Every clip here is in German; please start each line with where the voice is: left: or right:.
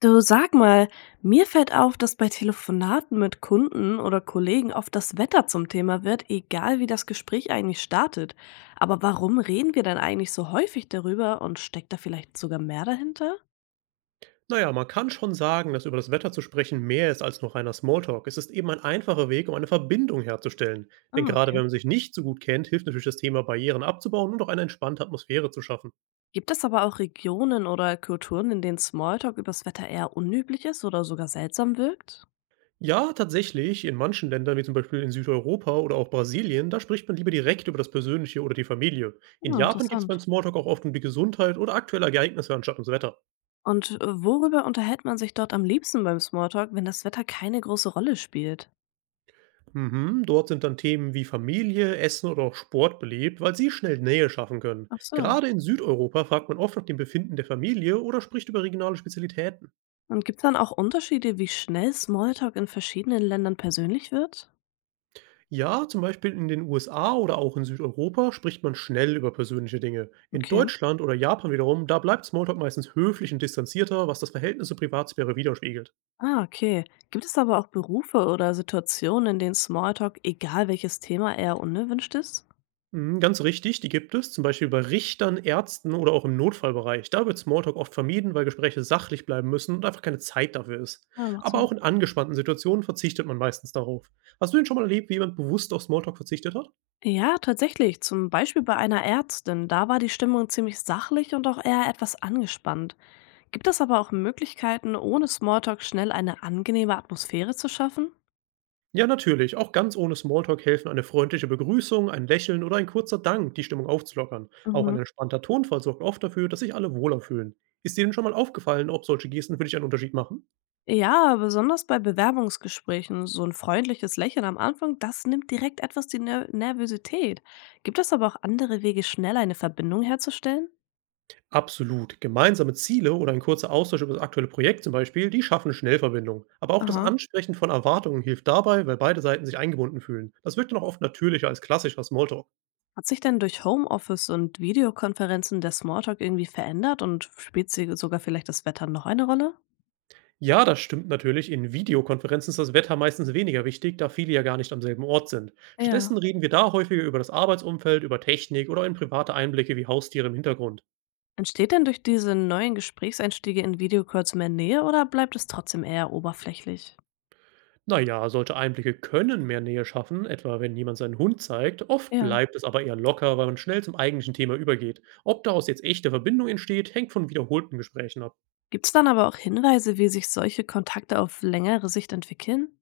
left: Du, sag mal, mir fällt auf, dass bei Telefonaten mit Kunden oder Kollegen oft das Wetter zum Thema wird, egal wie das Gespräch eigentlich startet. Aber warum reden wir dann eigentlich so häufig darüber und steckt da vielleicht sogar mehr dahinter?
right: Na ja, man kann schon sagen, dass über das Wetter zu sprechen mehr ist als nur reiner Smalltalk. Es ist eben ein einfacher Weg, um eine Verbindung herzustellen. Denn
left: Ah,
right: gerade
left: okay.
right: wenn man sich nicht so gut kennt, hilft natürlich das Thema Barrieren abzubauen und auch eine entspannte Atmosphäre zu schaffen.
left: Gibt es aber auch Regionen oder Kulturen, in denen Smalltalk übers Wetter eher unüblich ist oder sogar seltsam wirkt?
right: Ja, tatsächlich, in manchen Ländern, wie zum Beispiel in Südeuropa oder auch Brasilien, da spricht man lieber direkt über das Persönliche oder die Familie. In
left: Ja,
right: Japan geht es
left: interessant.
right: beim Smalltalk auch oft um die Gesundheit oder aktuelle Ereignisse anstatt ums Wetter.
left: Und worüber unterhält man sich dort am liebsten beim Smalltalk, wenn das Wetter keine große Rolle spielt?
right: Mhm, dort sind dann Themen wie Familie, Essen oder auch Sport beliebt, weil sie schnell Nähe schaffen können.
left: Ach so.
right: Gerade in Südeuropa fragt man oft nach dem Befinden der Familie oder spricht über regionale Spezialitäten.
left: Und gibt es dann auch Unterschiede, wie schnell Smalltalk in verschiedenen Ländern persönlich wird?
right: Ja, zum Beispiel in den USA oder auch in Südeuropa spricht man schnell über persönliche Dinge. In
left: Okay.
right: Deutschland oder Japan wiederum, da bleibt Smalltalk meistens höflich und distanzierter, was das Verhältnis zur Privatsphäre widerspiegelt.
left: Ah, okay. Gibt es aber auch Berufe oder Situationen, in denen Smalltalk, egal welches Thema, eher unerwünscht ist?
right: Mhm, ganz richtig, die gibt es, zum Beispiel bei Richtern, Ärzten oder auch im Notfallbereich. Da wird Smalltalk oft vermieden, weil Gespräche sachlich bleiben müssen und einfach keine Zeit dafür ist.
left: Ja, macht
right: Aber
left: Sinn.
right: auch in angespannten Situationen verzichtet man meistens darauf. Hast du denn schon mal erlebt, wie jemand bewusst auf Smalltalk verzichtet hat?
left: Ja, tatsächlich. Zum Beispiel bei einer Ärztin. Da war die Stimmung ziemlich sachlich und auch eher etwas angespannt. Gibt es aber auch Möglichkeiten, ohne Smalltalk schnell eine angenehme Atmosphäre zu schaffen?
right: Ja, natürlich. Auch ganz ohne Smalltalk helfen eine freundliche Begrüßung, ein Lächeln oder ein kurzer Dank, die Stimmung aufzulockern. Auch ein
left: Mhm.
right: entspannter Tonfall sorgt oft dafür, dass sich alle wohler fühlen. Ist dir denn schon mal aufgefallen, ob solche Gesten für dich einen Unterschied machen?
left: Ja, besonders bei Bewerbungsgesprächen, so ein freundliches Lächeln am Anfang, das nimmt direkt etwas die Nervosität. Gibt es aber auch andere Wege, schneller eine Verbindung herzustellen?
right: Absolut. Gemeinsame Ziele oder ein kurzer Austausch über das aktuelle Projekt zum Beispiel, die schaffen Schnellverbindungen. Aber auch das
left: Aha.
right: Ansprechen von Erwartungen hilft dabei, weil beide Seiten sich eingebunden fühlen. Das wirkt dann auch oft natürlicher als klassischer Smalltalk.
left: Hat sich denn durch Homeoffice und Videokonferenzen der Smalltalk irgendwie verändert und spielt sie sogar vielleicht das Wetter noch eine Rolle?
right: Ja, das stimmt natürlich. In Videokonferenzen ist das Wetter meistens weniger wichtig, da viele ja gar nicht am selben Ort sind.
left: Ja.
right: Stattdessen reden wir da häufiger über das Arbeitsumfeld, über Technik oder in private Einblicke wie Haustiere im Hintergrund.
left: Entsteht denn durch diese neuen Gesprächseinstiege in Videocalls mehr Nähe oder bleibt es trotzdem eher oberflächlich?
right: Na ja, solche Einblicke können mehr Nähe schaffen, etwa wenn jemand seinen Hund zeigt. Oft
left: Ja.
right: bleibt es aber eher locker, weil man schnell zum eigentlichen Thema übergeht. Ob daraus jetzt echte Verbindung entsteht, hängt von wiederholten Gesprächen ab.
left: Gibt's dann aber auch Hinweise, wie sich solche Kontakte auf längere Sicht entwickeln?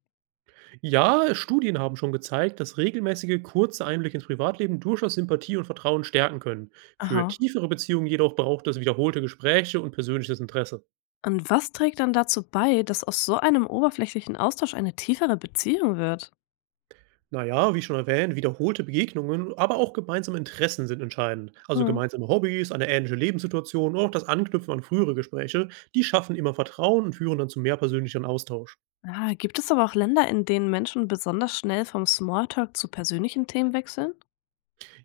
right: Ja, Studien haben schon gezeigt, dass regelmäßige, kurze Einblicke ins Privatleben durchaus Sympathie und Vertrauen stärken können. Für
left: Aha.
right: tiefere Beziehungen jedoch braucht es wiederholte Gespräche und persönliches Interesse.
left: Und was trägt dann dazu bei, dass aus so einem oberflächlichen Austausch eine tiefere Beziehung wird?
right: Na ja, wie schon erwähnt, wiederholte Begegnungen, aber auch gemeinsame Interessen sind entscheidend. Also
left: Hm.
right: gemeinsame Hobbys, eine ähnliche Lebenssituation und auch das Anknüpfen an frühere Gespräche, die schaffen immer Vertrauen und führen dann zu mehr persönlichen Austausch.
left: Ah, gibt es aber auch Länder, in denen Menschen besonders schnell vom Smalltalk zu persönlichen Themen wechseln?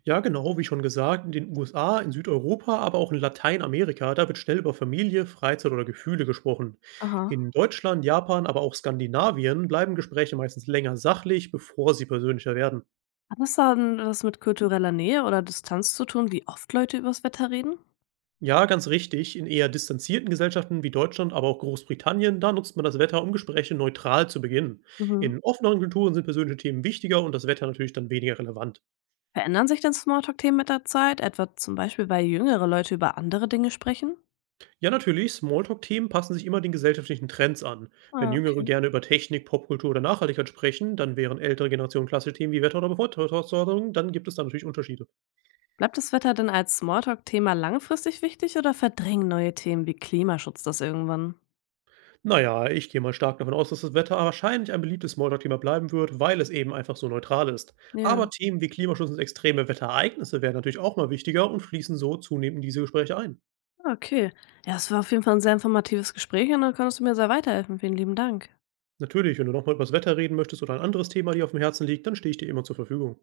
right: Ja, genau, wie schon gesagt, in den USA, in Südeuropa, aber auch in Lateinamerika, da wird schnell über Familie, Freizeit oder Gefühle gesprochen. In
left: Aha.
right: Deutschland, Japan, aber auch Skandinavien bleiben Gespräche meistens länger sachlich, bevor sie persönlicher werden.
left: Hat das dann was mit kultureller Nähe oder Distanz zu tun, wie oft Leute übers Wetter reden?
right: Ja, ganz richtig. In eher distanzierten Gesellschaften wie Deutschland, aber auch Großbritannien, da nutzt man das Wetter, um Gespräche neutral zu beginnen.
left: Mhm.
right: In offeneren Kulturen sind persönliche Themen wichtiger und das Wetter natürlich dann weniger relevant.
left: Verändern sich denn Smalltalk-Themen mit der Zeit, etwa zum Beispiel, weil jüngere Leute über andere Dinge sprechen?
right: Ja, natürlich, Smalltalk-Themen passen sich immer den gesellschaftlichen Trends an. Wenn
left: Ah,
right: Jüngere
left: okay.
right: gerne über Technik, Popkultur oder Nachhaltigkeit sprechen, dann wären ältere Generationen klassische Themen wie Wetter oder Bevorteilung, dann gibt es da natürlich Unterschiede.
left: Bleibt das Wetter denn als Smalltalk-Thema langfristig wichtig oder verdrängen neue Themen wie Klimaschutz das irgendwann?
right: Na ja, ich gehe mal stark davon aus, dass das Wetter wahrscheinlich ein beliebtes Smalltalk-Thema bleiben wird, weil es eben einfach so neutral ist. Aber
left: Ja.
right: Themen wie Klimaschutz und extreme Wetterereignisse werden natürlich auch mal wichtiger und fließen so zunehmend in diese Gespräche ein.
left: Ah, okay. Ja, es war auf jeden Fall ein sehr informatives Gespräch und da konntest du mir sehr weiterhelfen. Vielen lieben Dank.
right: Natürlich, wenn du nochmal über das Wetter reden möchtest oder ein anderes Thema dir auf dem Herzen liegt, dann stehe ich dir immer zur Verfügung.